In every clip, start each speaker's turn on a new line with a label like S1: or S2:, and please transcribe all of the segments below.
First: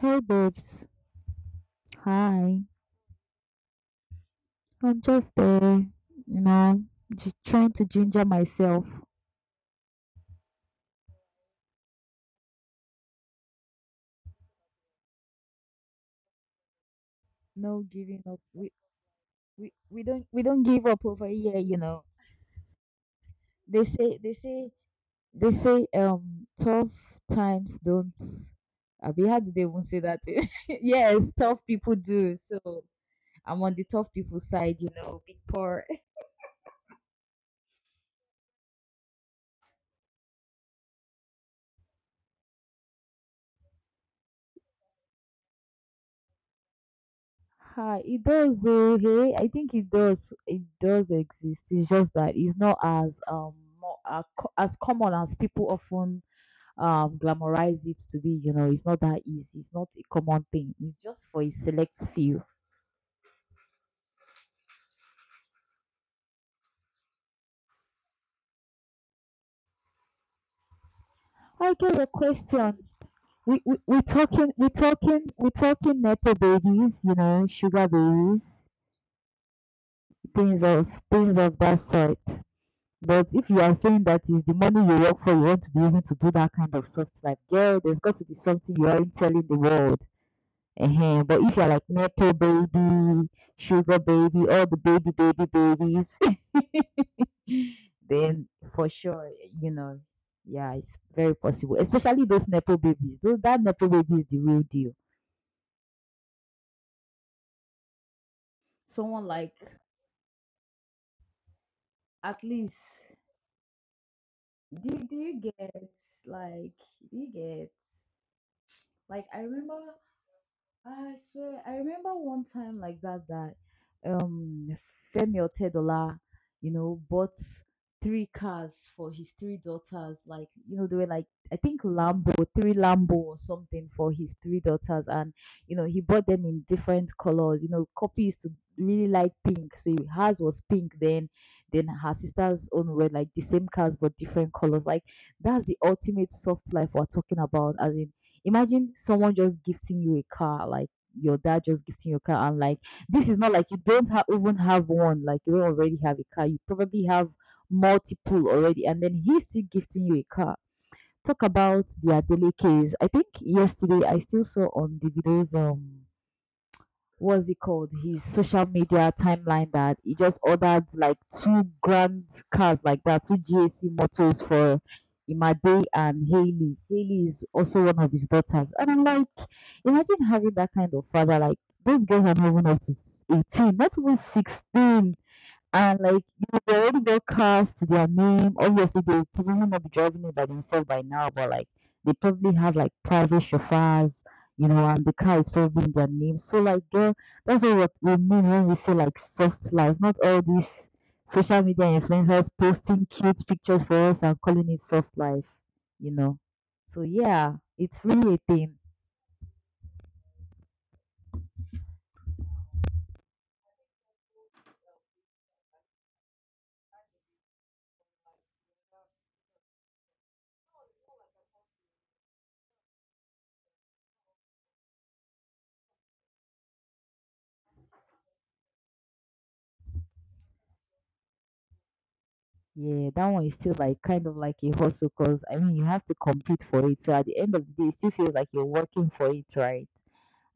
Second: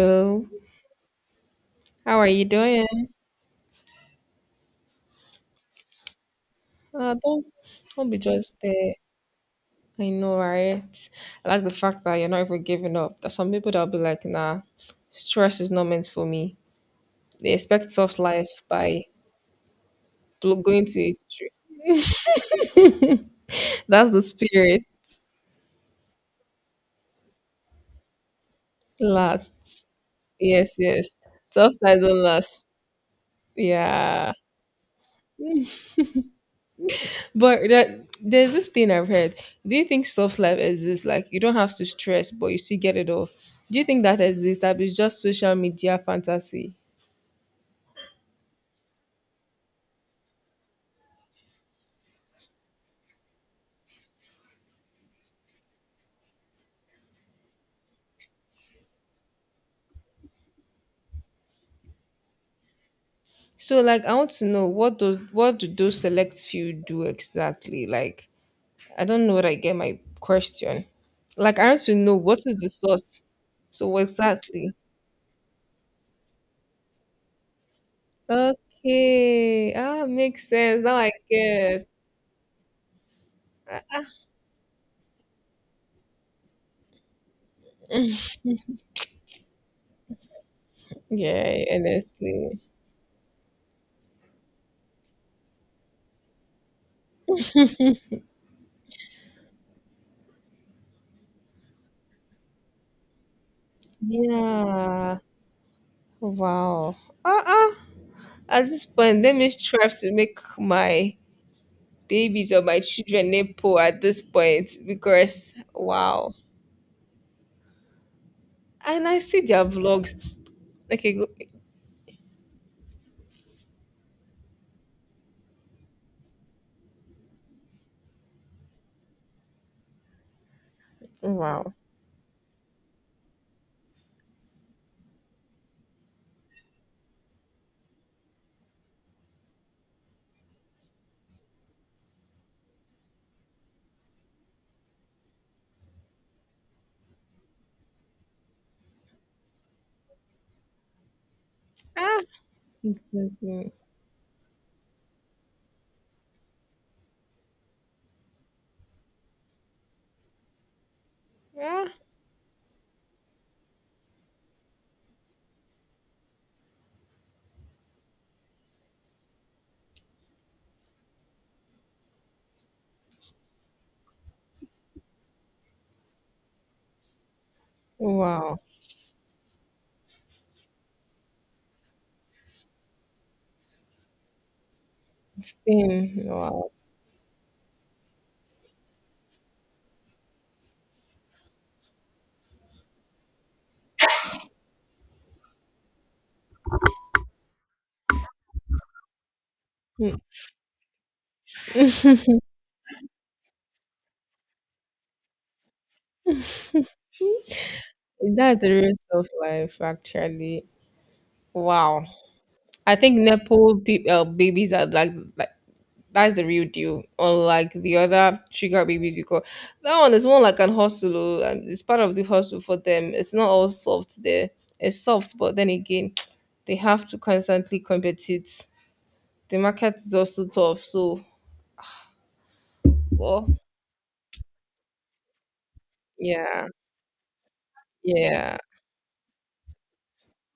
S1: Hey babes,
S2: how are you
S1: hi.
S2: doing?
S1: I'm just there, you know,
S2: Uh,
S1: just
S2: don't
S1: trying to
S2: don't be
S1: ginger
S2: just
S1: myself.
S2: there. I know, right? I like the fact that you're not even giving up. There's some people that'll be like, nah, stress is not meant for me. They
S1: No
S2: expect soft
S1: giving up.
S2: life
S1: We
S2: by
S1: we we don't we don't give
S2: going to
S1: up
S2: a
S1: over
S2: tree.
S1: here. You know, they
S2: That's
S1: say
S2: the
S1: they say
S2: spirit.
S1: they say tough times don't. Abi, how do they even
S2: Lasts.
S1: say that?
S2: Yes, yes.
S1: Yes, tough
S2: Soft
S1: people
S2: life don't
S1: do.
S2: last.
S1: So I'm on the tough
S2: Yeah.
S1: people side. You know, big poor.
S2: But that there's this thing I've heard. Do you think soft life exists? Like you don't have to stress, but you still get it all. Do you think that exists? That is just social media fantasy.
S1: Ha, it does though, hey. I think it does. It does exist. It's just that it's not as more, as common as people often glamorize it to be. You know, it's not that easy. It's not a common thing. It's just for a select few.
S2: So like I want to know what do those select few do exactly? Like I don't know what I get my question. Like I
S1: I
S2: want to
S1: get a
S2: know what is the
S1: question.
S2: source.
S1: We we
S2: So
S1: we
S2: what
S1: talking we
S2: exactly?
S1: talking we talking metal babies. You know, sugar babies,
S2: Okay. Ah, makes sense. Now I
S1: things of that
S2: get.
S1: sort. But if you are saying that is the money you work for, you want to be using to do that kind of soft life, girl, there's got to be something you aren't telling the world. But if
S2: Yeah,
S1: you're like Nepo
S2: honestly.
S1: baby, sugar baby, all the baby, baby, babies, then for sure, you know, yeah, it's very possible. Especially those Nepo babies. Those, that Nepo baby is the real deal.
S2: Yeah. Wow. Uh uh At this point,
S1: Someone
S2: let me
S1: like
S2: strive to make my
S1: at
S2: babies or
S1: least
S2: my children nipple at this point
S1: do you
S2: because
S1: get,
S2: wow.
S1: like do you get,
S2: And I
S1: like I
S2: see their
S1: remember,
S2: vlogs. Okay,
S1: I
S2: go,
S1: swear, I remember one time like that um Femi Otedola, you know, bought three cars for his three daughters. Like, you know, they were like I
S2: wow.
S1: think Lambo, three Lambo or something for his three daughters, and you know, he bought them in different colors. You know, Copy used to really like pink, so hers was pink. Then her sister's own were like the same cars but different colors. Like, that's the ultimate soft life we're talking about. As in, imagine someone just gifting you a car, like your dad just gifting you a
S2: Ah,
S1: car, and like this is not like
S2: exactly.
S1: you don't even have one, like you don't already have a car. You probably have multiple already, and then he's still gifting you a car. Talk about
S2: Ah,
S1: their daily case. I think yesterday I still saw on the videos what's it called, his social media timeline, that he just ordered like two grand cars like that, two GAC motors for Imade and Haley. Haley is also one of his
S2: wow.
S1: daughters, and I'm like, imagine having that kind of father. Like these girls are not even up to 18, not even 16. And like
S2: Same.
S1: you
S2: Wow.
S1: they already got cars to their name. Obviously they probably will not be driving it by themselves by now, but like they probably have like private chauffeurs, you know, and the car is probably in their name. So like girl, that's what we mean when we say like soft life, not
S2: Mm,
S1: all these social media influencers posting cute pictures for us and calling it soft life, you know. So yeah, it's really a
S2: that's the
S1: thing.
S2: rest of life, actually. Wow. I think babies are like that's the real deal. Unlike the other sugar babies you call. That one is more like an hustle. Oh, and it's part of the hustle for them. It's not all soft there. It's soft, but then again, they have to constantly compete. The market is also tough. So,
S1: Yeah, that one is
S2: well,
S1: still like kind of like a hustle because I mean you have to compete
S2: yeah,
S1: for it. So at the end of the day, it still feels like
S2: yeah,
S1: you're working for it, right?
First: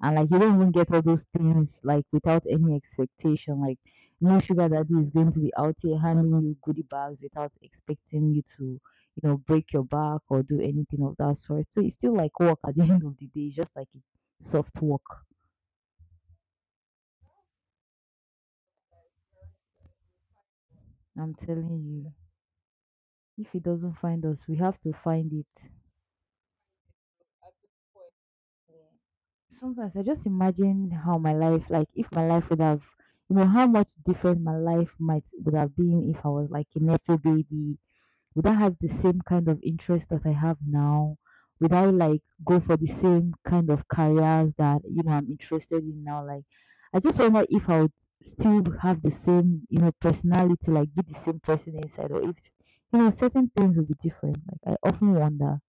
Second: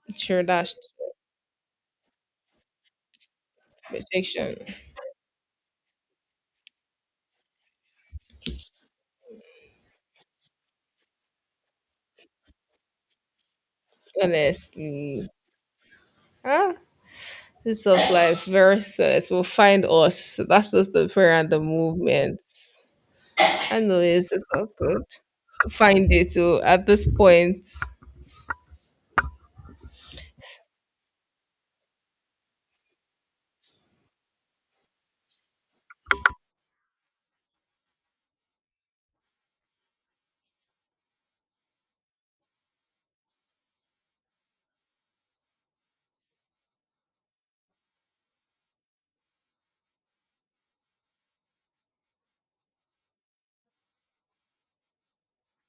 S1: And like you
S2: sure,
S1: don't even
S2: that's
S1: get all those things like without any expectation. Like no
S2: protection.
S1: sugar daddy is going to be out here handing you goodie bags without expecting you to, you know, break your back or do anything of that sort. So it's still like work at the end of the day, it's just like a soft work.
S2: Honestly, ah, this of life very serious. Will find us. That's just the prayer
S1: I'm
S2: and the
S1: telling you.
S2: movement.
S1: If it
S2: I
S1: doesn't
S2: know
S1: find us,
S2: it's
S1: we
S2: all
S1: have to
S2: good.
S1: find it.
S2: Find it oh, at this point.
S1: Sometimes I just imagine how my life, like if my life would have, you know, how much different my life might would have been if I was like a nepo baby. Would I have the same kind of interest that I have now? Would I like go for the same kind of careers that you know I'm interested in now? Like, I just wonder if I would still have the same, you know, personality, like be the same person inside, or if you know certain things would be different. Like, I often wonder.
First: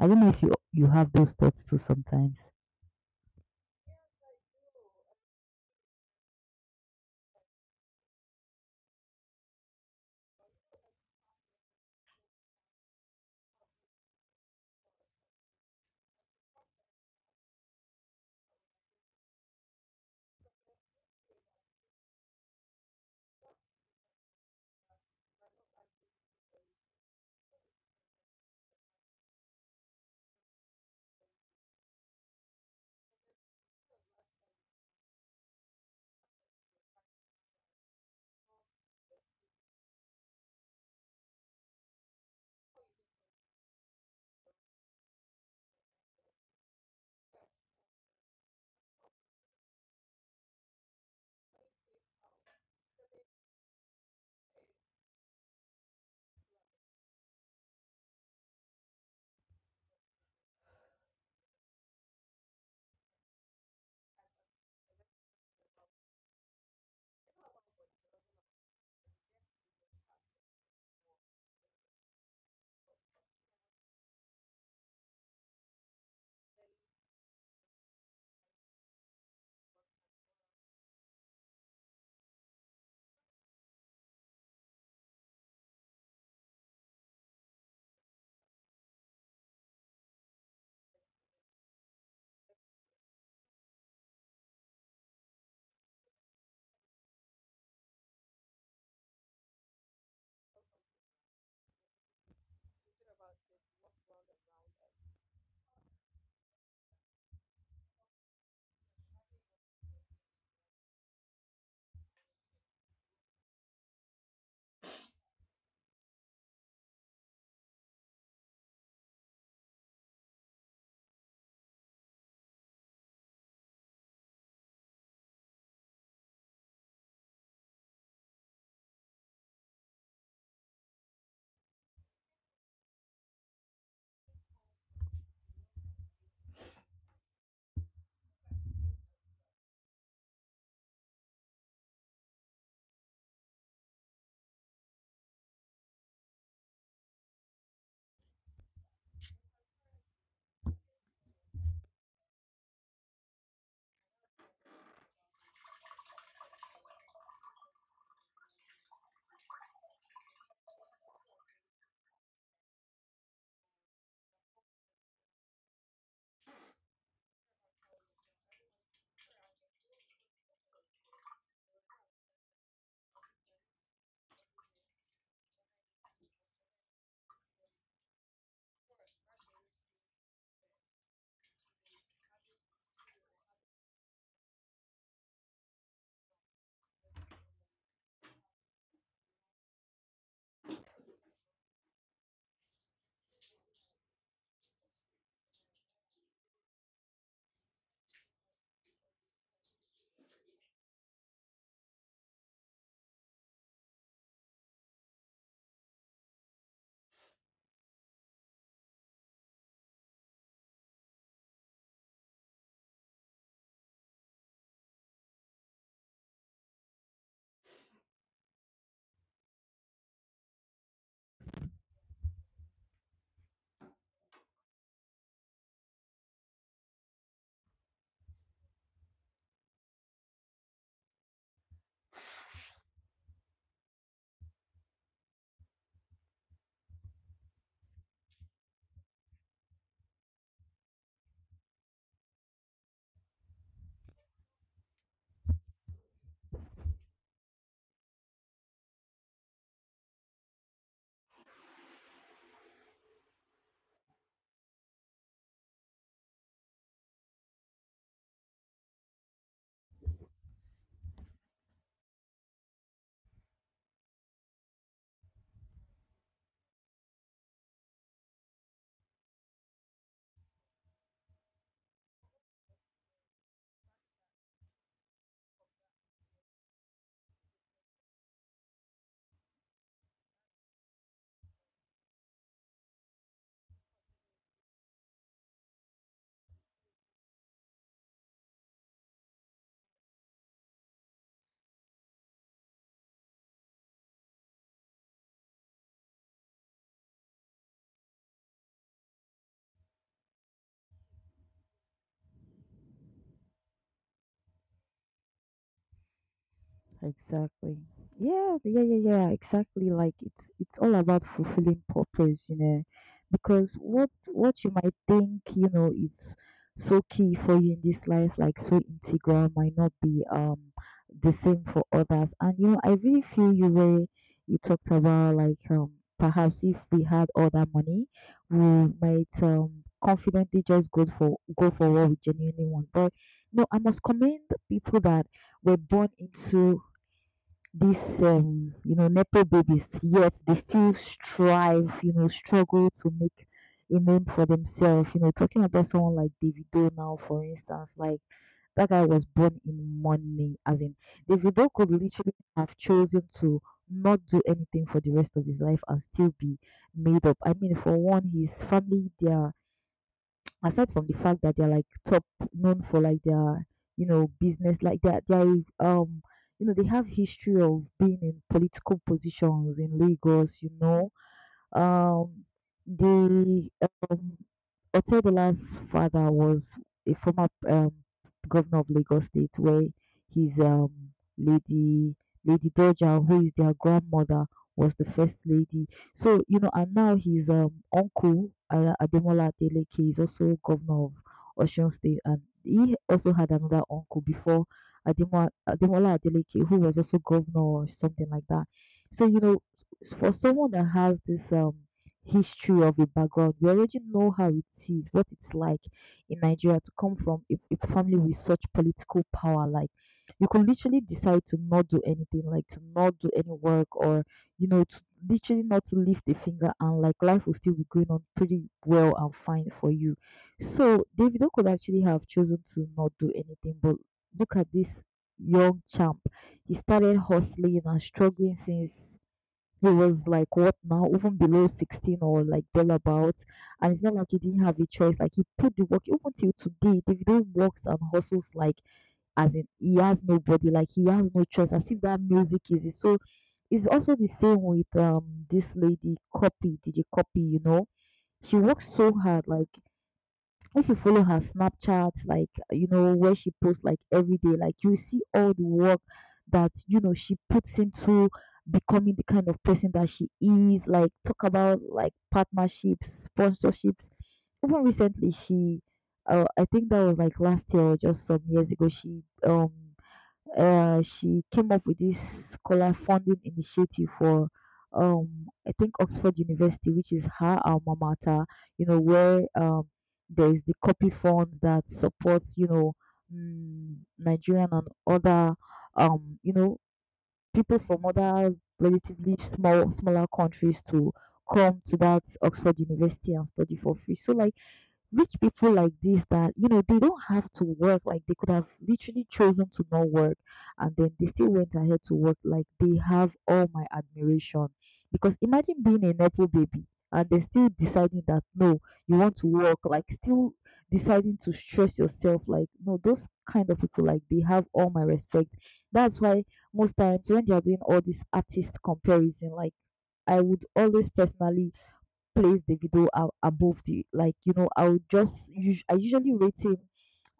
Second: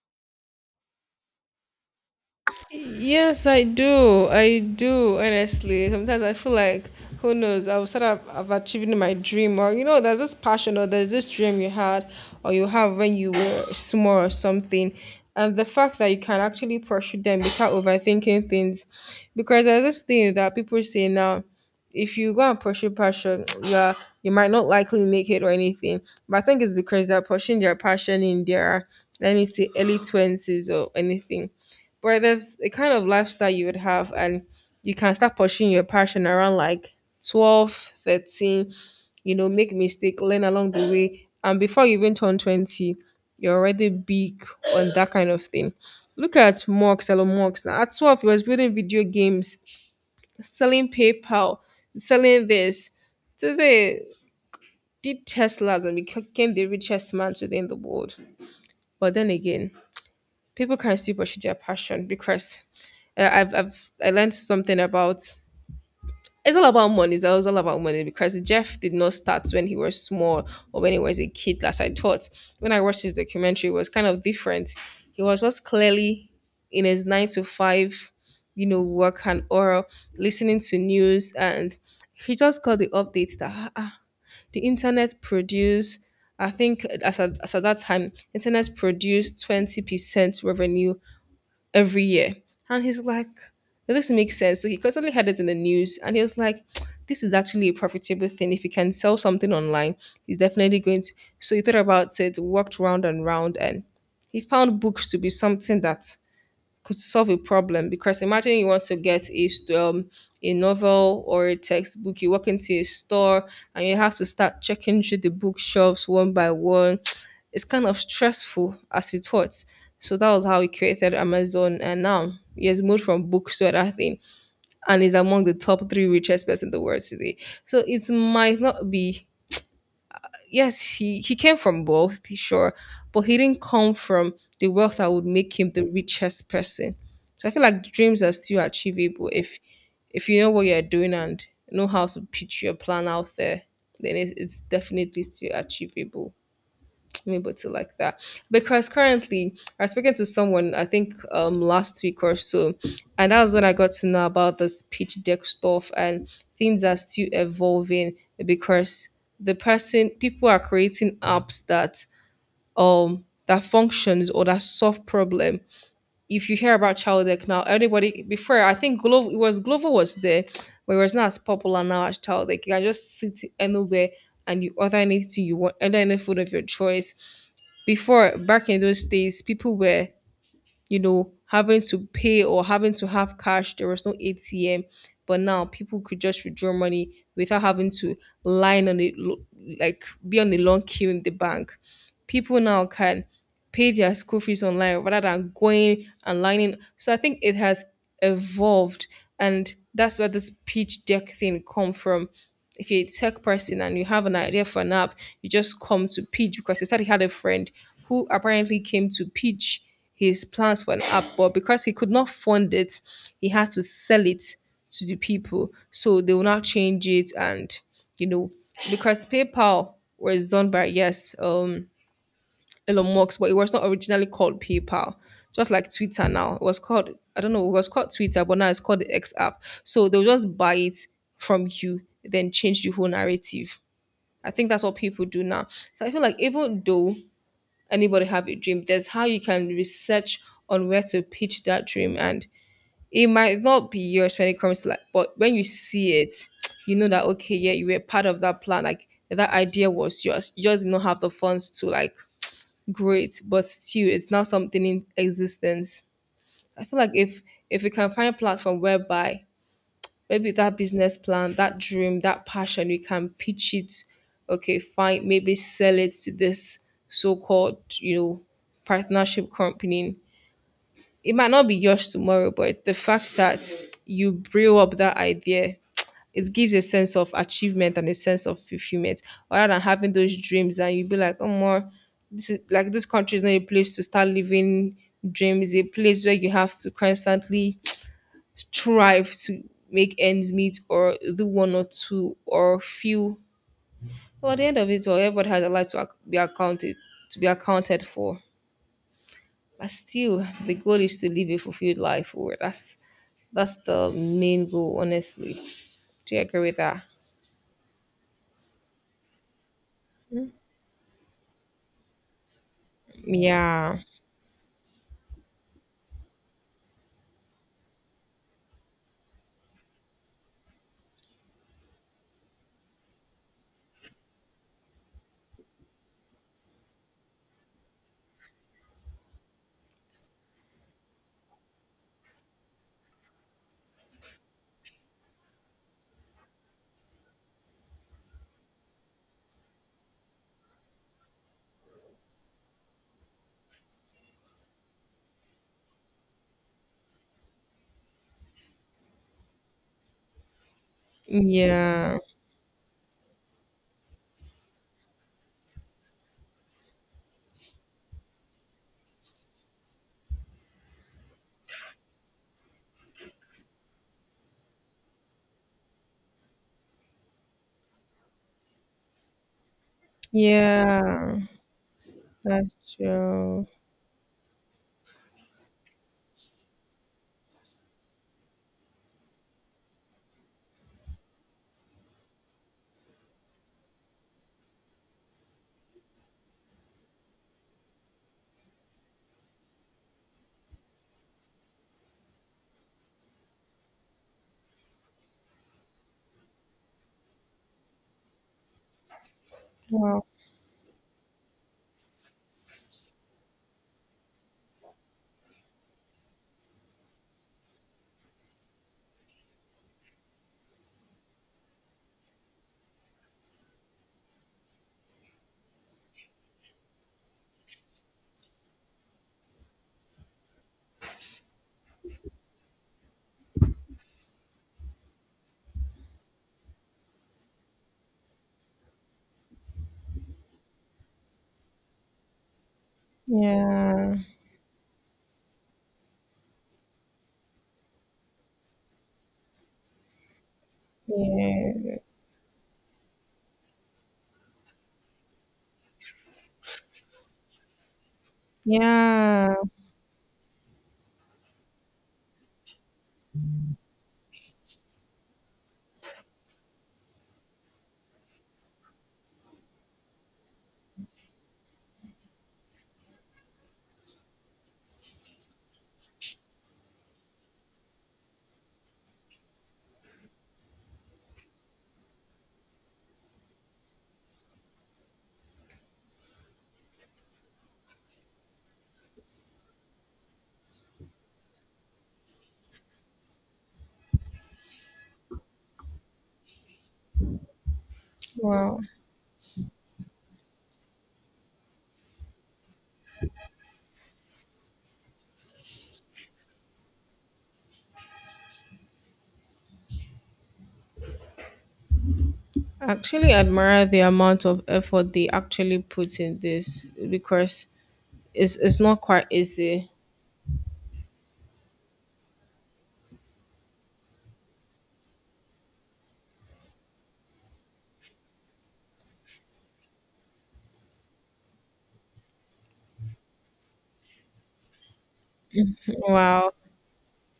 S1: I don't know if you have those thoughts too sometimes.
S2: Yes, I
S1: Yes,
S2: do. I
S1: I do.
S2: do, honestly. Sometimes I feel like, who
S1: Uh,
S2: knows, I'll start up of achieving my dream. Or, you know, there's this
S1: Are
S2: passion
S1: you
S2: or there's this dream you had or you have when you were small or something. And the fact that you can actually
S1: a
S2: pursue them without overthinking things. Because there's this thing that people say now, if you go and pursue passion, yeah, you might not likely make it or anything. But I think it's because they're pursuing their passion in their, let me say, early 20s or anything, but there's a kind of lifestyle you would have, and you can start pursuing your passion around like 12, 13. You know, make mistake, learn along the way. And before you even turn 20, you're already big on that kind of thing. Look at Marks, Elon Musk. Now, at 12, he was building video games, selling PayPal, selling this. Today, did Teslas and became the richest man today in the world. But then again, people can still pursue their passion because I learned something about it's all about money. It's all about money because Jeff did not start when he was small or when he was a kid, as I thought. When I watched his documentary, it was kind of different. He was just clearly in his nine to five, you know, work and oral, listening to news, and he just got the update that, "Ah, ah, the internet produced. I think as at that time, internet produced 20% revenue every year." And he's like, "Well, this makes sense." So he constantly had it in the news and he was like, this is actually a profitable thing. If he can sell something online, he's definitely going to. So he thought about it, worked round and round, and he found books to be something that could solve a problem because imagine you want to get a a novel or a textbook, you walk into a store and you have to start checking through the bookshelves one by one. It's kind of stressful as it was, so that was how we created Amazon, and now he has moved from books to other thing and is among the top three richest person in the world today. So it might not be, yes, he came from both, sure, but he didn't come from the wealth that would make him the richest person. So I feel like dreams are still achievable if you know what you're doing and know how to pitch your plan out there, then it's definitely still achievable, let me put it like that, because currently I was speaking to someone I think last week or so, and that was when I got to know about this pitch deck stuff, and things are still evolving because the person people are creating apps that that functions or that solve problem. If you hear about Child Deck now, everybody, before I think Global, it was Global was there, but it was not as popular now as Child Deck. You can just sit anywhere and you order anything you want, order any food of your choice. Before, back in those days, people were, you know, having to pay or having to have cash, there was no ATM, but now people could just withdraw money without having to line on it, like be on a long queue in the bank. People now can pay their school fees online rather than going and lining. So I think it has evolved, and that's where this pitch deck thing come from. If you're a tech person and you have an idea for an app, you just come to pitch, because he said he had a friend who apparently came to pitch his plans for an app, but because he could not fund it, he had to sell it to the people. So they will now change it, and, you know, because PayPal was done by, yes, Elon Musk, but it was not originally called PayPal. Just like Twitter now, it was called, I don't know, it was called Twitter, but now it's called the X app. So they'll just buy it from you, then change the whole narrative. I think that's what people do now. So I feel like even though anybody have a dream, there's how you can research on where to pitch that dream, and it might not be yours when it comes to like, but when you see it, you know that okay, yeah, you were part of that plan, like that idea was yours. You just did not have the funds to like great, but still it's not something in existence. I feel like if we can find a platform whereby maybe that business plan, that dream, that passion, we can pitch it, okay, fine, maybe sell it to this so called, you know, partnership company. It might not be yours tomorrow, but the fact that you brew up that idea, it gives a sense of achievement and a sense of fulfillment rather than having those dreams and you be like, oh more, this is like, this country is not a place to start living dreams, a place where you have to constantly strive to make ends meet or do one or two or few. Well, at the end of it all, everybody has a life to be accounted to be accounted for. But still the goal is to live a fulfilled life, or that's the main goal, honestly. Do you agree with that?
S1: exactly. Yeah, yeah, yeah, yeah. Exactly. Like it's all about fulfilling purpose, you know, because
S2: Yeah.
S1: what you might think, you know, is so key for you in this life, like so integral, might not be the same for others. And you know, I really feel you where you talked about like perhaps if we had all that money, we might confidently just go for what we genuinely want. But no, I must commend people that were born into these you know, nepo babies, yet they still strive, you know, struggle to make a name for themselves, you know, talking about someone like Davido now for instance. Like that guy was born in money. As in, Davido could
S2: Yeah,
S1: literally have chosen to not do anything for the rest of his life and still be made up. I mean, for one, his family their aside from the fact that they're like top known for like their, you know, business, like their you know, they have history of being in political positions in Lagos, you know,
S2: yeah,
S1: um
S2: that's true.
S1: they um Otedola's father was a former governor of Lagos State, where his lady Lady Doja, who is their grandmother, was the first lady. So you know, and now his uncle Ademola Adeleke is also governor of Osun State, and he also had another uncle before Ademola, Ademola Adeleke, who was also governor or something like that. So you know,
S2: Well,
S1: for someone that has this history of a background. We already know how it is, what it's like in Nigeria to come from a family with such political power. Like you could literally decide to not do anything, like to not do any work, or you know, to literally not to lift a finger, and like life will still be going on pretty well and fine for you. So Davido could actually have chosen to not do anything, but look at this young champ. He started hustling and struggling since he was like what, now even below 16 or like thereabouts, and it's not
S2: yeah,
S1: like he didn't have a choice. Like he put the work. Even till today, Davido works and hustles. Like, as in, he has nobody, like he has no choice, as if that
S2: yes,
S1: music is it. So it's also the same with this lady Copy, DJ Copy, you know, she works so hard.
S2: yeah.
S1: Like if you follow her Snapchat, like you know where she posts like every day, like you see all the work that you know she puts into becoming the kind of person that she is. Like talk about like partnerships, sponsorships. Even recently, she, I think that was like last year or just some years ago. She she came up with this scholar funding initiative for I think Oxford University, which is her alma mater, you know, where there's the Copy fund that supports, you know, mm, Nigerian and other you know, people from other
S2: Wow.
S1: relatively smaller countries to come to that Oxford University and study for free. So like rich people like this, that you know they don't have to work, like they could have literally chosen to not work, and then they still went ahead to work. Like they
S2: Actually,
S1: have all my
S2: admire the amount of
S1: admiration,
S2: effort they
S1: because imagine
S2: actually
S1: being a
S2: put in
S1: nepo baby
S2: this
S1: and they're
S2: because
S1: still deciding that no,
S2: it's not
S1: you
S2: quite
S1: want to work,
S2: easy.
S1: like still deciding to stress yourself. Like no, those kind of people, like they have all my respect. That's why most times when they are doing all this artist comparison, like I would always personally place Davido above the, like you know, I would just I usually
S2: Wow.
S1: rate him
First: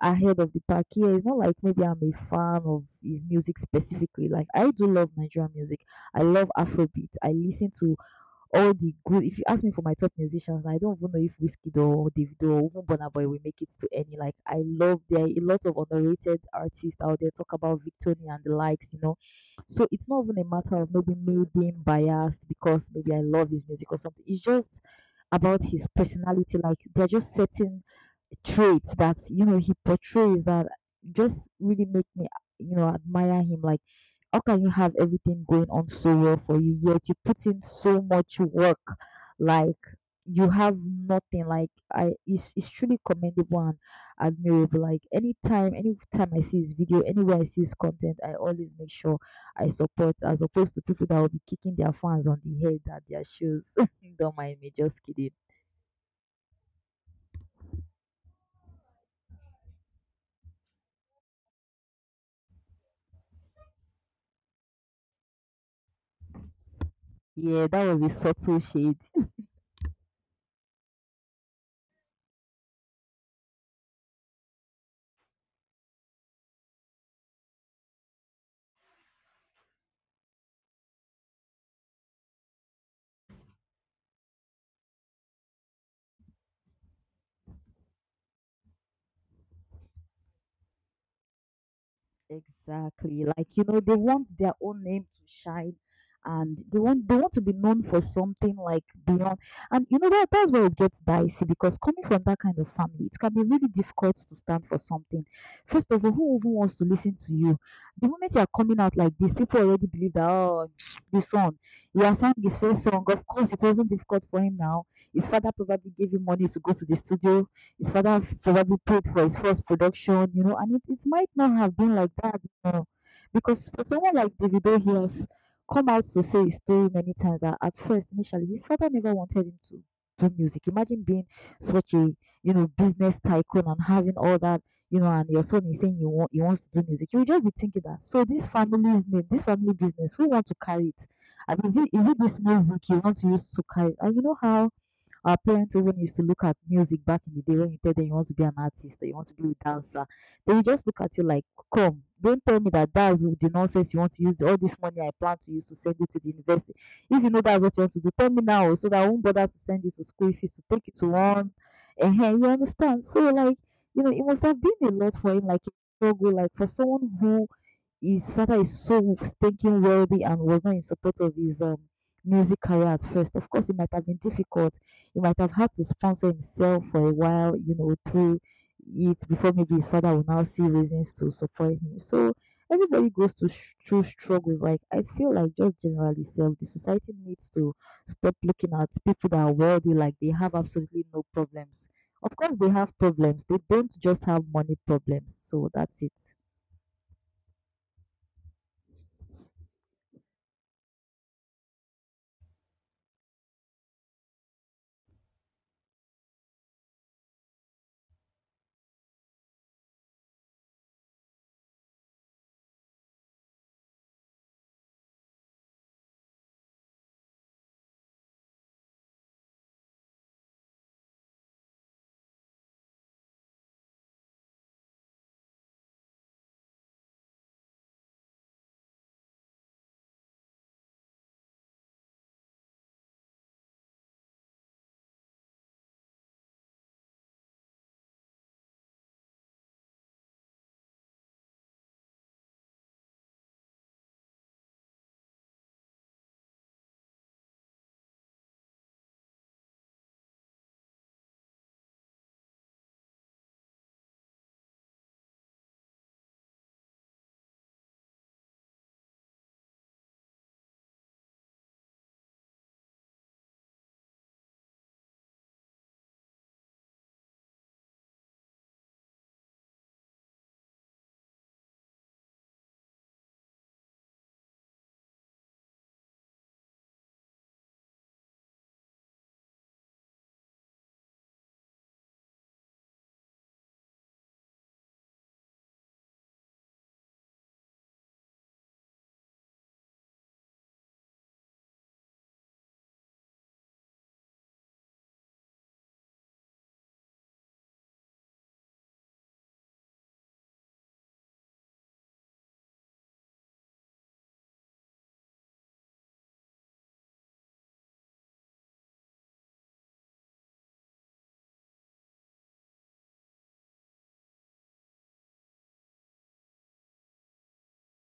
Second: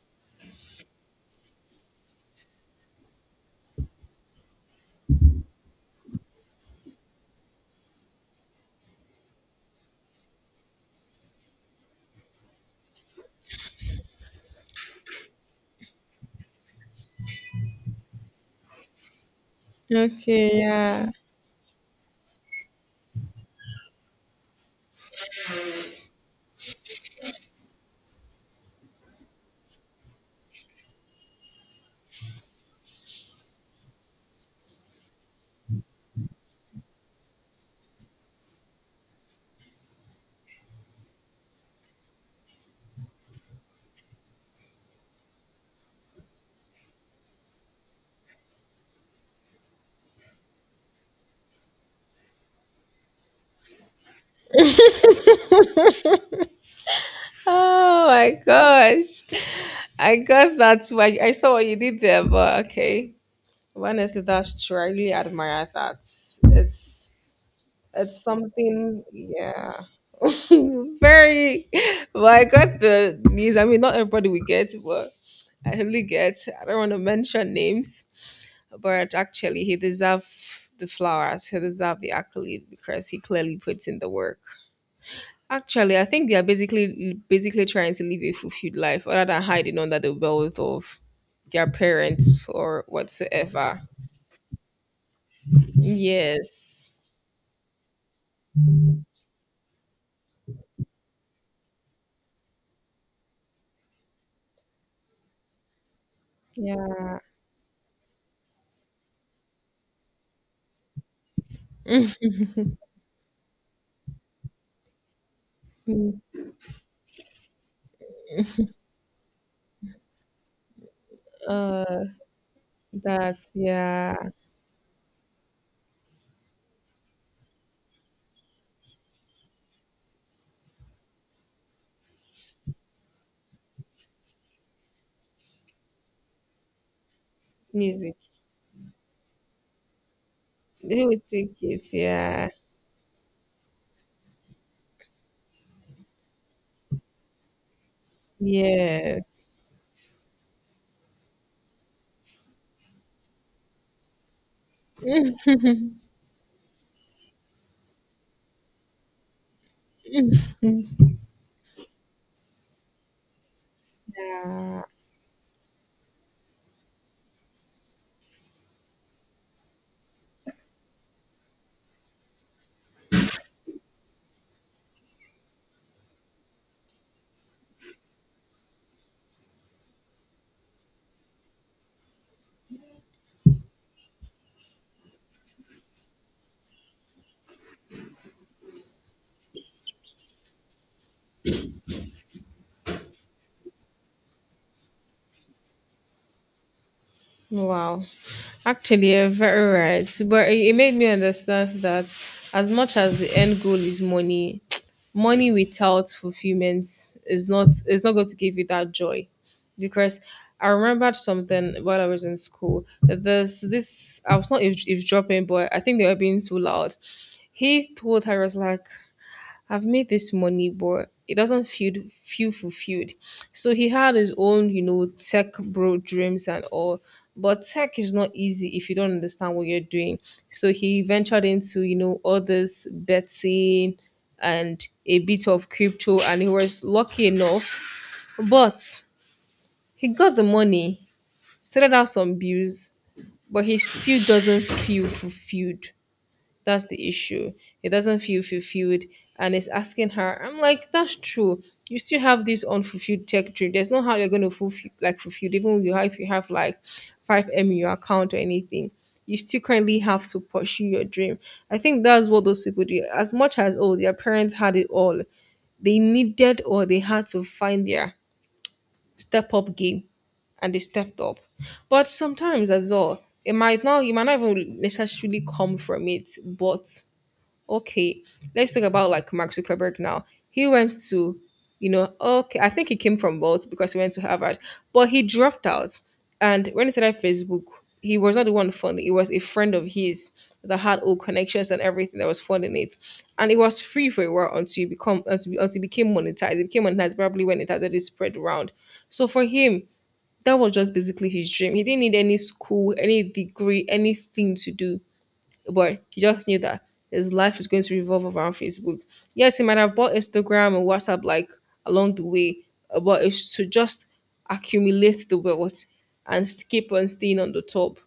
S1: ahead of the pack. Yeah, it's not like maybe I'm a fan of his music specifically. Like I do love Nigerian music. I love Afrobeat. I listen to all the good. If you ask me for my top musicians, I don't even know if Wizkid or Davido or even Burna Boy will make it to any. Like I love, there are a lot of underrated artists out there, talk about Victoria and the likes, you know. So it's not even a
S2: Okay.
S1: matter of
S2: Yeah.
S1: maybe me being biased because maybe I love his music or something. It's just about his personality. Like there are just certain traits that you know he portrays that just really make me, you know, admire him. Like how can you have everything going on so well for you yet you put in so much work, like you have nothing? Like it's truly commendable and admirable. Like anytime I see his video anywhere, I see his content, I always make sure I support, as opposed to people that will be kicking their fans on the head at their shoes. Don't mind me, just kidding.
S2: Oh my gosh. I got that. Why, I saw what you did there, but okay. Honestly, that's true. I really admire that. It's
S1: Yeah, that was a
S2: it's
S1: subtle shade.
S2: something, yeah. Very well, I got the news. I mean, not everybody will get, but I really get. I don't want to mention names, but actually he deserved the flowers, he deserved the accolade because he clearly puts in the work. Actually, I think they are basically trying to live a fulfilled life other than hiding under the wealth of their parents or
S1: Exactly. Like, you know,
S2: whatsoever.
S1: they want their own name to shine, and they
S2: Yes.
S1: want they want to be known for something, like beyond. And you know that's where it gets dicey, because coming from that kind of family, it can be really difficult to stand for something. First of all, who even wants to listen
S2: Yeah.
S1: to you? The moment you are coming out like this, people already believe that, oh, this one, you are sang his first song, of course it wasn't difficult for him now. His father probably gave him money to go to the studio. His father probably paid for his first production, you know, and it might not have been
S2: Uh,
S1: like that, you know,
S2: that,
S1: because for someone
S2: yeah,
S1: like Davido, he has come out to say his story many times that at first, initially, his father never wanted him to do music. Imagine being such a, you know, business tycoon and having all that, you know, and your son is saying you want, he wants to do music. You will just be thinking that,
S2: music.
S1: so this family's name, this family business, who want to carry it?
S2: They would take
S1: And
S2: it.
S1: is it this
S2: Yeah.
S1: music you want to use to carry it?" And you know how our parents even used to look at music back in the day when you tell them you want to be an artist or you want to
S2: Yes.
S1: be a dancer. They will just look at you like, come, don't tell me that that's the nonsense you want to use, all this money I plan to use to send you to the university. If you know that's what you want to do, tell me now so that I won't bother to send you to school fees to take you to one. And you understand? So, like, you know, it must have
S2: Yeah.
S1: been a lot for him, like a struggle, like for someone who his father is so stinking wealthy and was not in support of his music career at first. Of course, it might have been difficult. He might have had to sponsor himself for a while, you know, through it before maybe his father will now see reasons to support him. So everybody goes to through struggles. Like I feel like just generally self, the society needs to stop looking at people that are wealthy like they have absolutely no problems. Of course, they have problems. They don't just have money problems. So that's it.
S2: Wow. Actually, you're very right. But it made me understand that as much as the end goal is money, money without fulfillment is not going to give you that joy. Because I remembered something while I was in school. There's this, I was not eavesdropping, but I think they were being too loud. He told her, he was like, I've made this money, but it doesn't feel fulfilled. So he had his own, you know, tech bro dreams and all. But tech is not easy if you don't understand what you're doing. So he ventured into, you know, all this betting and a bit of crypto, and he was lucky enough. But he got the money, settled out some bills, but he still doesn't feel fulfilled. That's the issue. It doesn't feel fulfilled, and it's asking her, I'm like, that's true. You still have this unfulfilled tech dream. There's no how you're gonna fulfill like fulfilled, even if you have like 5M in your account or anything. You still currently have to pursue your dream. I think that's what those people do. As much as oh, their parents had it all, they needed or they had to find their step up game, and they stepped up. But sometimes as well, it might not you might not even necessarily come from it, but okay, let's talk about like Mark Zuckerberg now. He went to, okay, I think he came from both because he went to Harvard, but he dropped out. And when he started Facebook, he was not the one funding. It was a friend of his that had all connections and everything that was funding it, and it was free for a while until you become until it became monetized. It became monetized probably when it has already spread around. So for him, that was just basically his dream. He didn't need any school, any degree, anything to do, but he just knew that his life is going to revolve around Facebook. Yes, he might have bought Instagram and WhatsApp like along the way, but it's to just accumulate the wealth and keep on staying on the top.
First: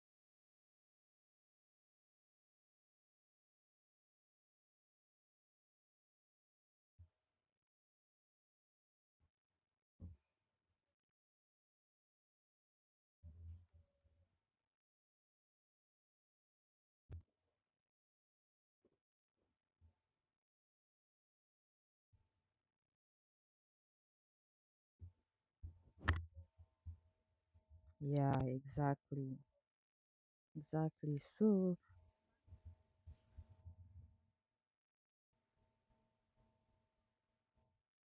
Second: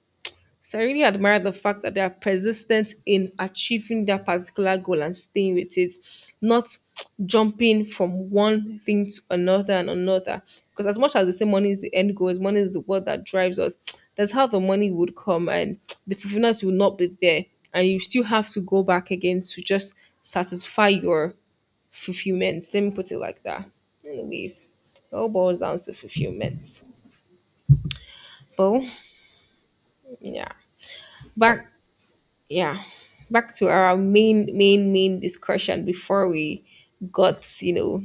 S2: So I really admire the fact that they are persistent in achieving their particular goal and staying with it, not jumping from one thing to another and another. Because as much as they say money is the end goal, is money is the what that drives us. That's how the money would come, and the fulfillment will not be there, and you still have to go back again to just satisfy your fulfillment. Let me put it like that. Anyways, it all boils down to fulfillment.
S1: Yeah,
S2: But
S1: exactly.
S2: yeah,
S1: Exactly.
S2: back,
S1: So,
S2: yeah, back to our main discussion before we got.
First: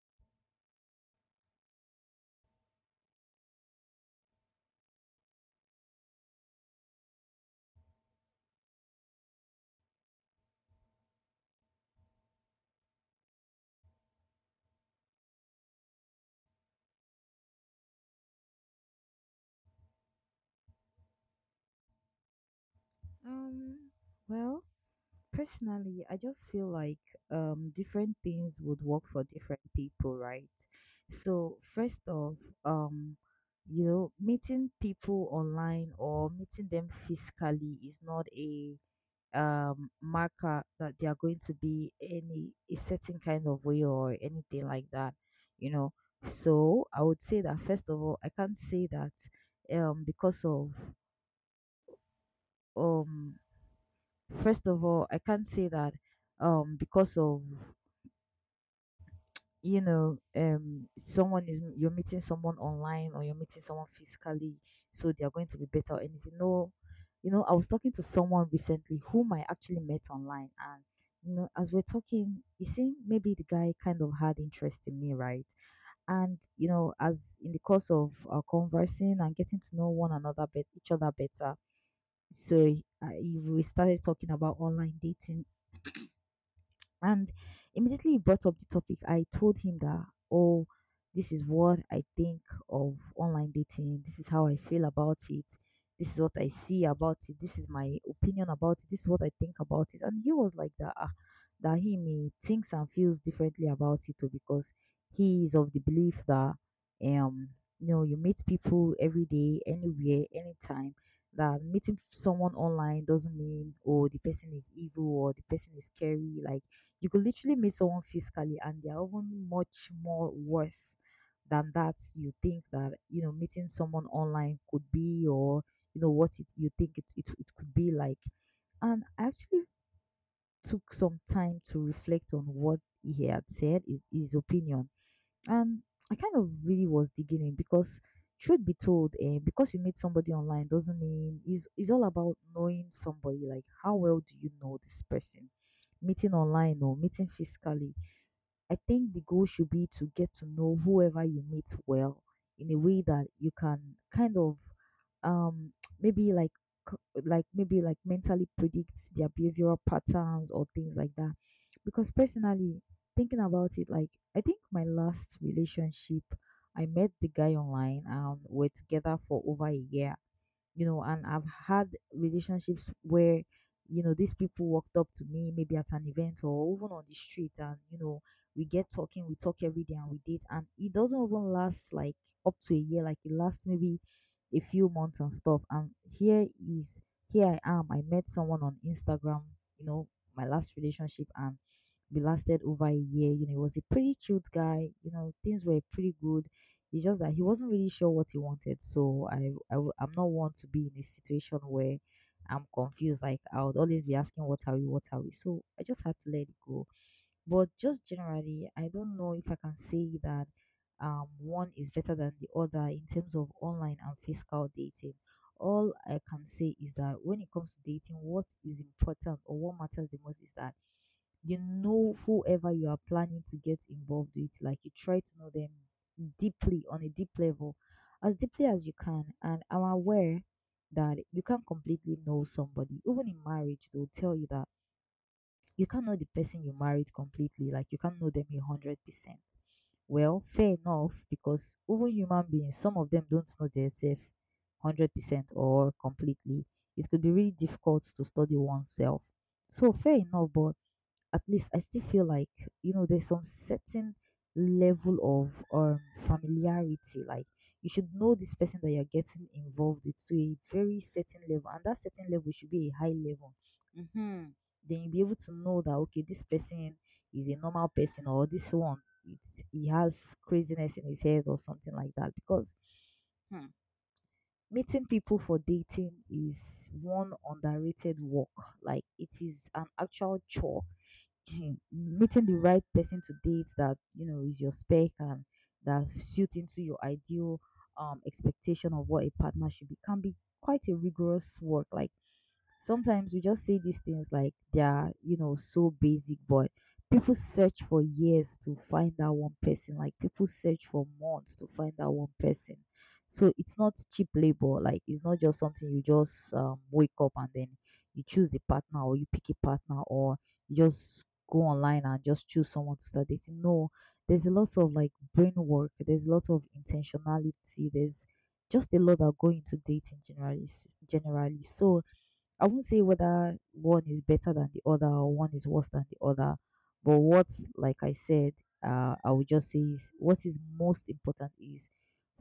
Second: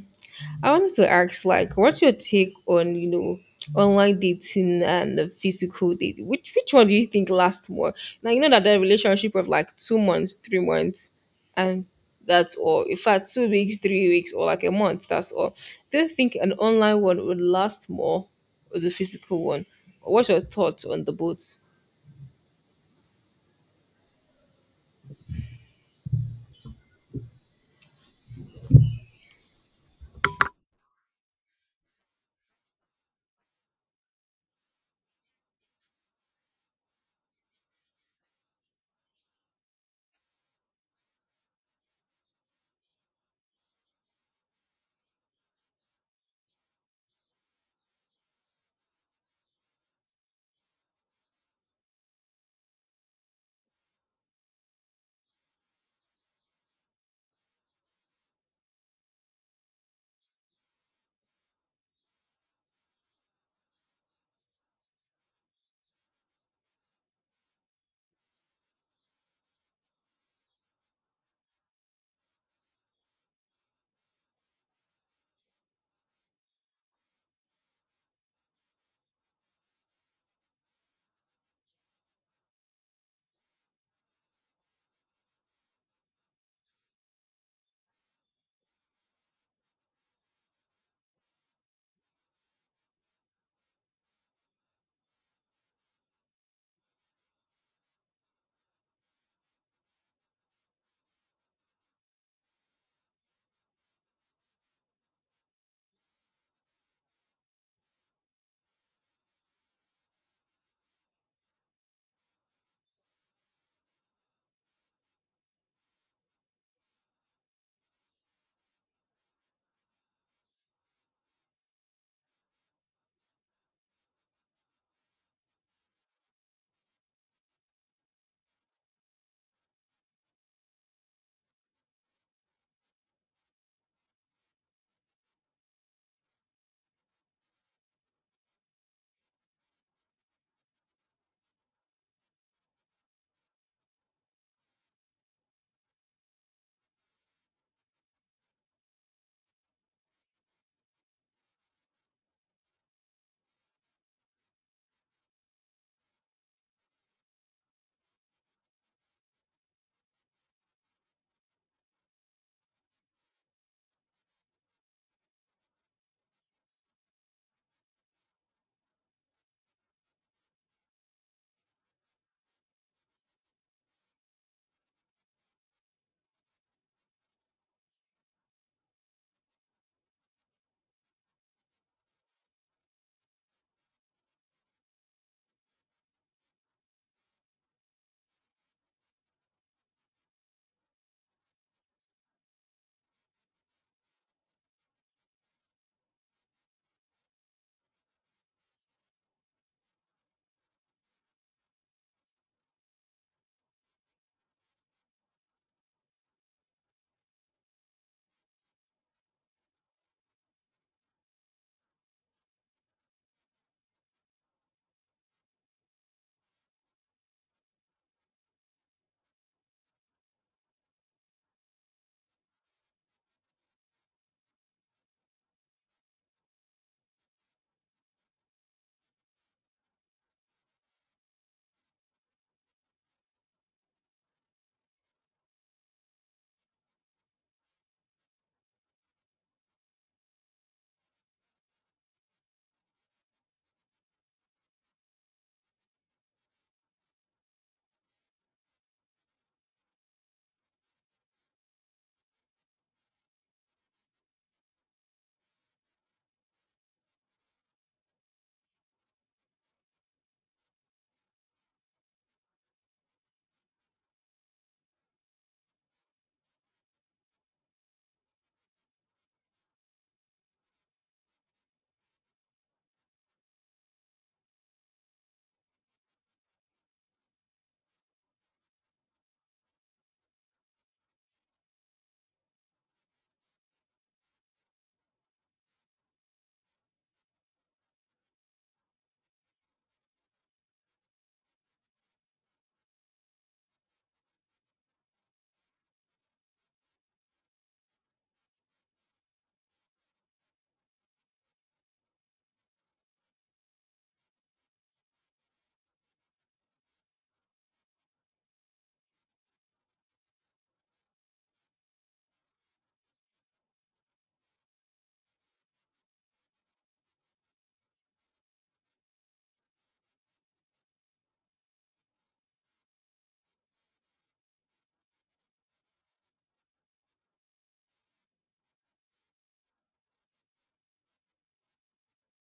S2: I wanted to ask, like, what's your take on online dating and the physical dating? Which one do you think lasts more now? That the relationship of like 2 months, 3 months, and that's all, in fact, 2 weeks, 3 weeks, or like a month, that's all. Do you think an online one would last more, or the physical one? What's your thoughts on the both?
S1: um, well, personally, I just feel like different things would work for different people, right? So, first off, um, you know, meeting people online or meeting them physically is not a marker that they are going to be any a certain kind of way or anything like that, you know. So I would say that first of all, I can't say that, because of, um first of all, I can't say that, because of, you know, someone is, you're meeting someone online or you're meeting someone physically, so they're going to be better or anything. No, you know, I was talking to someone recently whom I actually met online, and you know, as we're talking, it seemed maybe the guy kind of had interest in me, right? And you know, as in the course of conversing and getting to know one another, bet each other better. So uh, we started talking about online dating, and immediately he brought up the topic. I told him that, oh, this is what I think of online dating. This is how I feel about it. This is what I see about it. This is my opinion about it. This is what I think about it. And he was like that, ah, that he may thinks and feels differently about it too, because he is of the belief that, um you know, you meet people every day, anywhere, anytime, that meeting someone online doesn't mean, oh, the person is evil or the person is scary. Like you could literally meet someone physically and they're even much more worse than that, you think that, you know, meeting someone online could be, or you know what it, you think it could be like. And I actually took some time to reflect on what he had said, his opinion, and I kind of really was digging in, because truth be told, eh, because you meet somebody online doesn't mean it's all about knowing somebody. Like how well do you know this person, meeting online or meeting physically? I think the goal should be to get to know whoever you meet well, in a way that you can kind of um maybe like like maybe like mentally predict their behavioral patterns or things like that. Because personally, thinking about it, like I think my last relationship, I met the guy online and we're together for over a year. You know, and I've had relationships where, you know, these people walked up to me maybe at an event or even on the street, and, you know, we get talking, we talk every day and we date, and it doesn't even last like up to a year, like it lasts maybe a few months and stuff. And here I am. I met someone on Instagram, you know, my last relationship, and we lasted over a year. You know, he was a pretty cute guy, you know, things were pretty good, it's just that he wasn't really sure what he wanted. So I, I'm not one to be in a situation where I'm confused. Like I would always be asking, "What are we? What are we?" So I just had to let it go. But just generally, I don't know if I can say that, one is better than the other in terms of online and physical dating. All I can say is that when it comes to dating, what is important or what matters the most is that, you know, whoever you are planning to get involved with, like you try to know them deeply, on a deep level, as deeply as you can. And I'm aware that you can't completely know somebody. Even in marriage, they'll tell you that you can't know the person you married completely. Like you can't know them 100%. Well, fair enough, because even human beings, some of them don't know themselves 100% or completely. It could be really difficult to study oneself. So fair enough, but at least I still feel like, you know, there's some certain level of familiarity. Like you should know this person that you're getting involved with to a very certain level, and that certain level should be a high level. Hmm. Then you'll be able to know that, okay, this person is a normal person, or this one, it's he has craziness in his head or something like that. Because, hmm, meeting people for dating is one underrated work. Like it is an actual chore. Meeting the right person to date that you know is your spec and that suits into your ideal expectation of what a partner should be can be quite a rigorous work. Like sometimes we just say these things like they are, you know, so basic, but people search for years to find that one person, like people search for months to find that one person. So it's not cheap labor. Like it's not just something you just wake up and then you choose a partner or you pick a partner, or you just go online and just choose someone to start dating. No, there's a lot of like brain work, there's a lot of intentionality, there's just a lot that go into dating generally. So I wouldn't say whether one is better than the other or one is worse than the other. But what, like I said, I would just say is, what is most important is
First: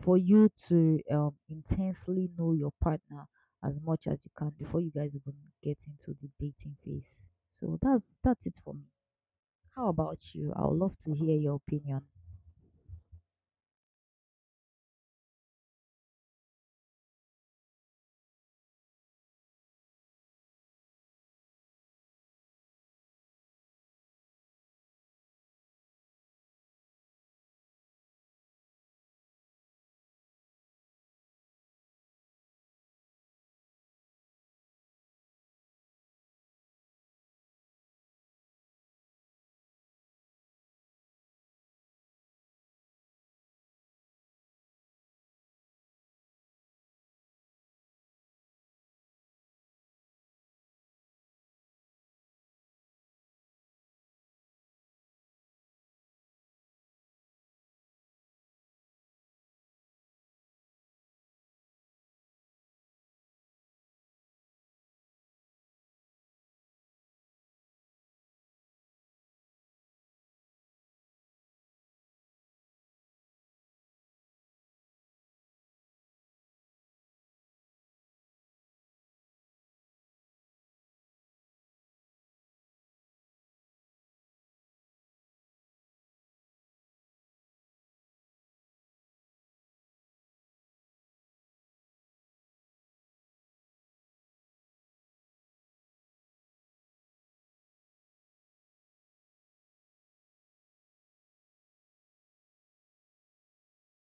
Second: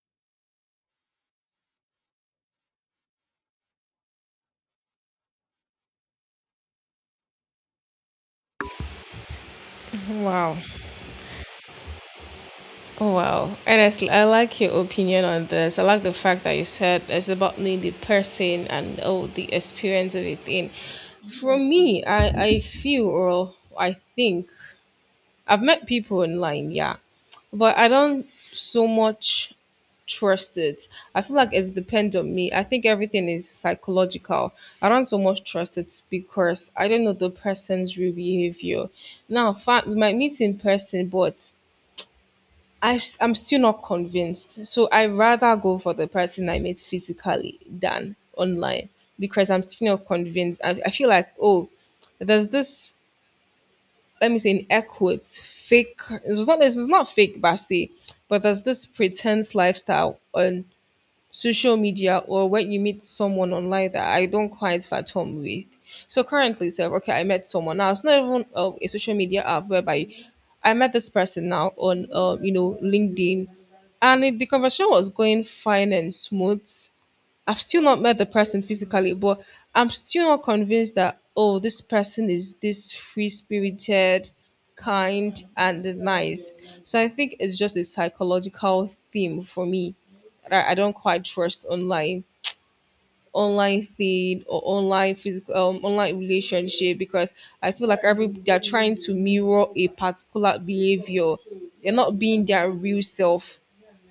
S1: for you to intensely know your partner as much as you can before you guys even get into the dating phase. So that's it for me. How about you?
S2: wow
S1: I would love to hear your opinion.
S2: Oh wow, honestly, I like your opinion on this. I like the fact that you said it's about knowing the person and oh the experience of it. In For me, I feel or I think I've met people online, yeah, but I don't so much trust it. I feel like it depends on me. I think everything is psychological. I don't so much trust it because I don't know the person's real behavior. Now, we might meet in person, but I'm still not convinced. So I rather go for the person I met physically than online because I'm still not convinced. I feel like, oh, there's this, let me say, in air quotes, fake, it's not fake, but I say, but there's this pretense lifestyle on social media or when you meet someone online that I don't quite fathom with. So currently, so okay, I met someone now. It's not even a social media app whereby I met this person now on, LinkedIn, and the conversation was going fine and smooth. I've still not met the person physically, but I'm still not convinced that oh, this person is this free spirited, kind, and nice. So I think it's just a psychological theme for me that I don't quite trust online thing, or online physical online relationship, because I feel like every they're trying to mirror a particular behavior. They're not being their real self.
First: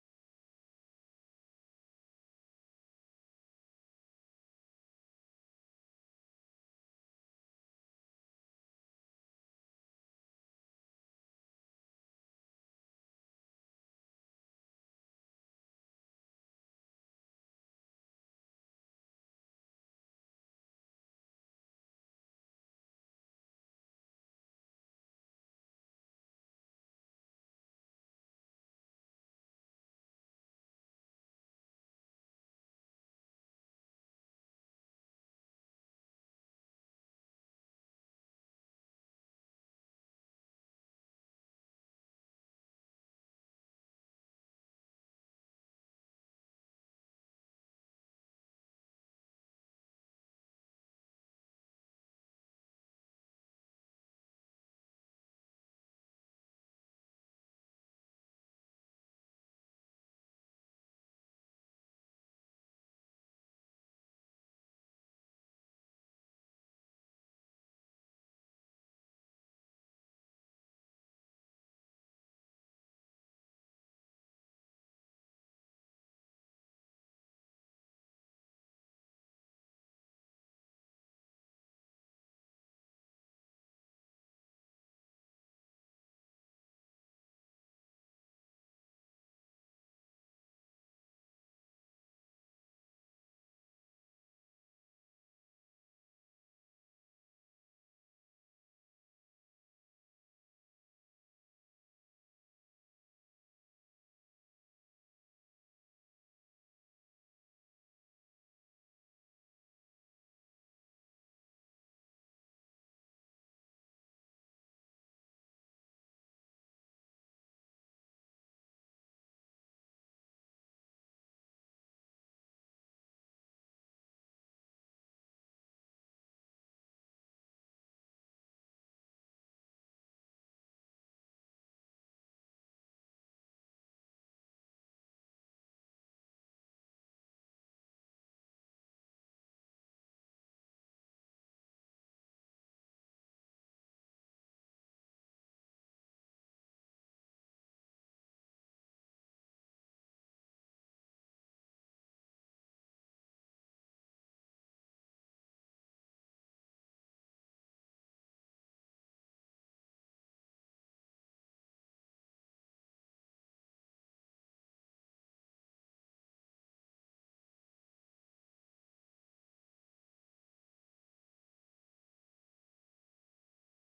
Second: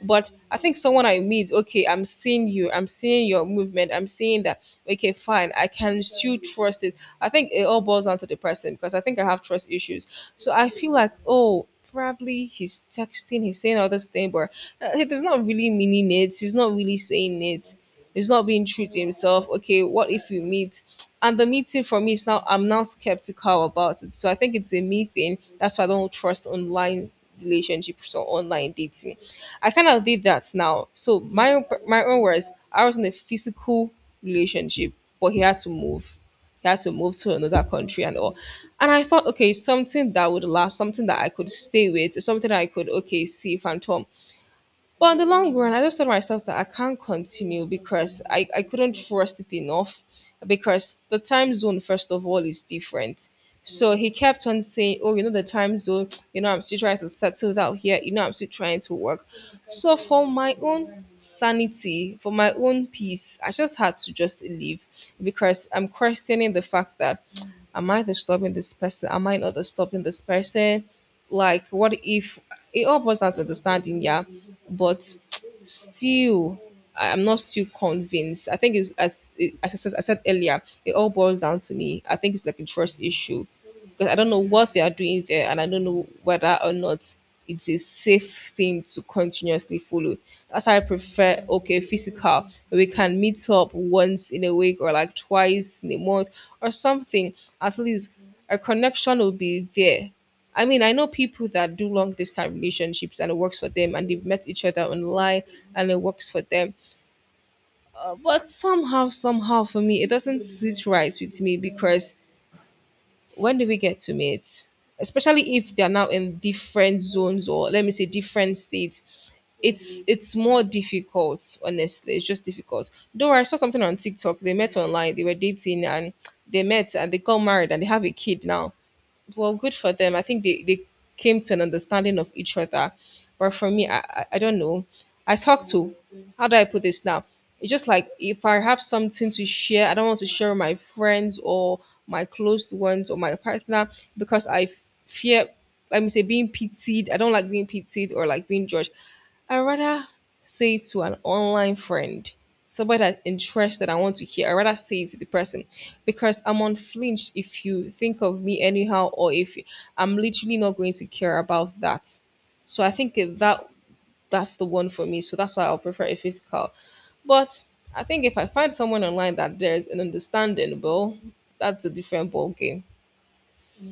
S2: But I think someone I meet, okay, I'm seeing you, I'm seeing your movement, I'm seeing that. Okay, fine, I can still trust it. I think it all boils down to the person because I think I have trust issues. So I feel like, oh, probably he's texting, he's saying all this thing, but he does not really meaning it. He's not really saying it. He's not being true to himself. Okay, what if you meet? And the meeting for me is now I'm now skeptical about it. So I think it's a me thing. That's why I don't trust online relationships or online dating. I kind of did that now. So my own words, I was in a physical relationship, but he had to move. He had to move to another country and all. And I thought, okay, something that would last, something that I could stay with, something that I could, okay, see Phantom. But in the long run, I just told myself that I can't continue because I couldn't trust it enough because the time zone, first of all, is different. So he kept on saying, "Oh, you know, the time zone, you know, I'm still trying to settle out here, you know, I'm still trying to work." So, for my own sanity, for my own peace, I just had to just leave because I'm questioning the fact that am I disturbing this person? Am I not disturbing this person? Like, what if it all boils down to understanding, yeah, but still, I'm not still convinced. I think it's as I said earlier, it all boils down to me. I think it's like a trust issue because I don't know what they are doing there, and I don't know whether or not it's a safe thing to continuously follow. That's why I prefer, okay, physical. We can meet up once in a week or like twice in a month or something. At least a connection will be there. I mean, I know people that do long distance relationships and it works for them, and they've met each other online and it works for them. But somehow, somehow, for me, it doesn't sit right with me because when do we get to meet? Especially if they are now in different zones, or let me say, different states, it's more difficult, honestly. It's just difficult. Though I saw something on TikTok, they met online, they were dating, and they met and they got married, and they have a kid now. Well, good for them. I think they came to an understanding of each other. But for me, I don't know. I talk to... How do I put this now? It's just like if I have something to share, I don't want to share with my friends or my close ones or my partner because I fear, let me say, being pitied. I don't like being pitied or like being judged. I rather say it to an online friend, somebody that's interested I want to hear. I rather say it to the person because I'm unflinched if you think of me anyhow, or if I'm literally not going to care about that. So I think if that's the one for me. So that's why I'll prefer a physical. But I think if I find someone online that there's an understanding, well, that's a different ball game.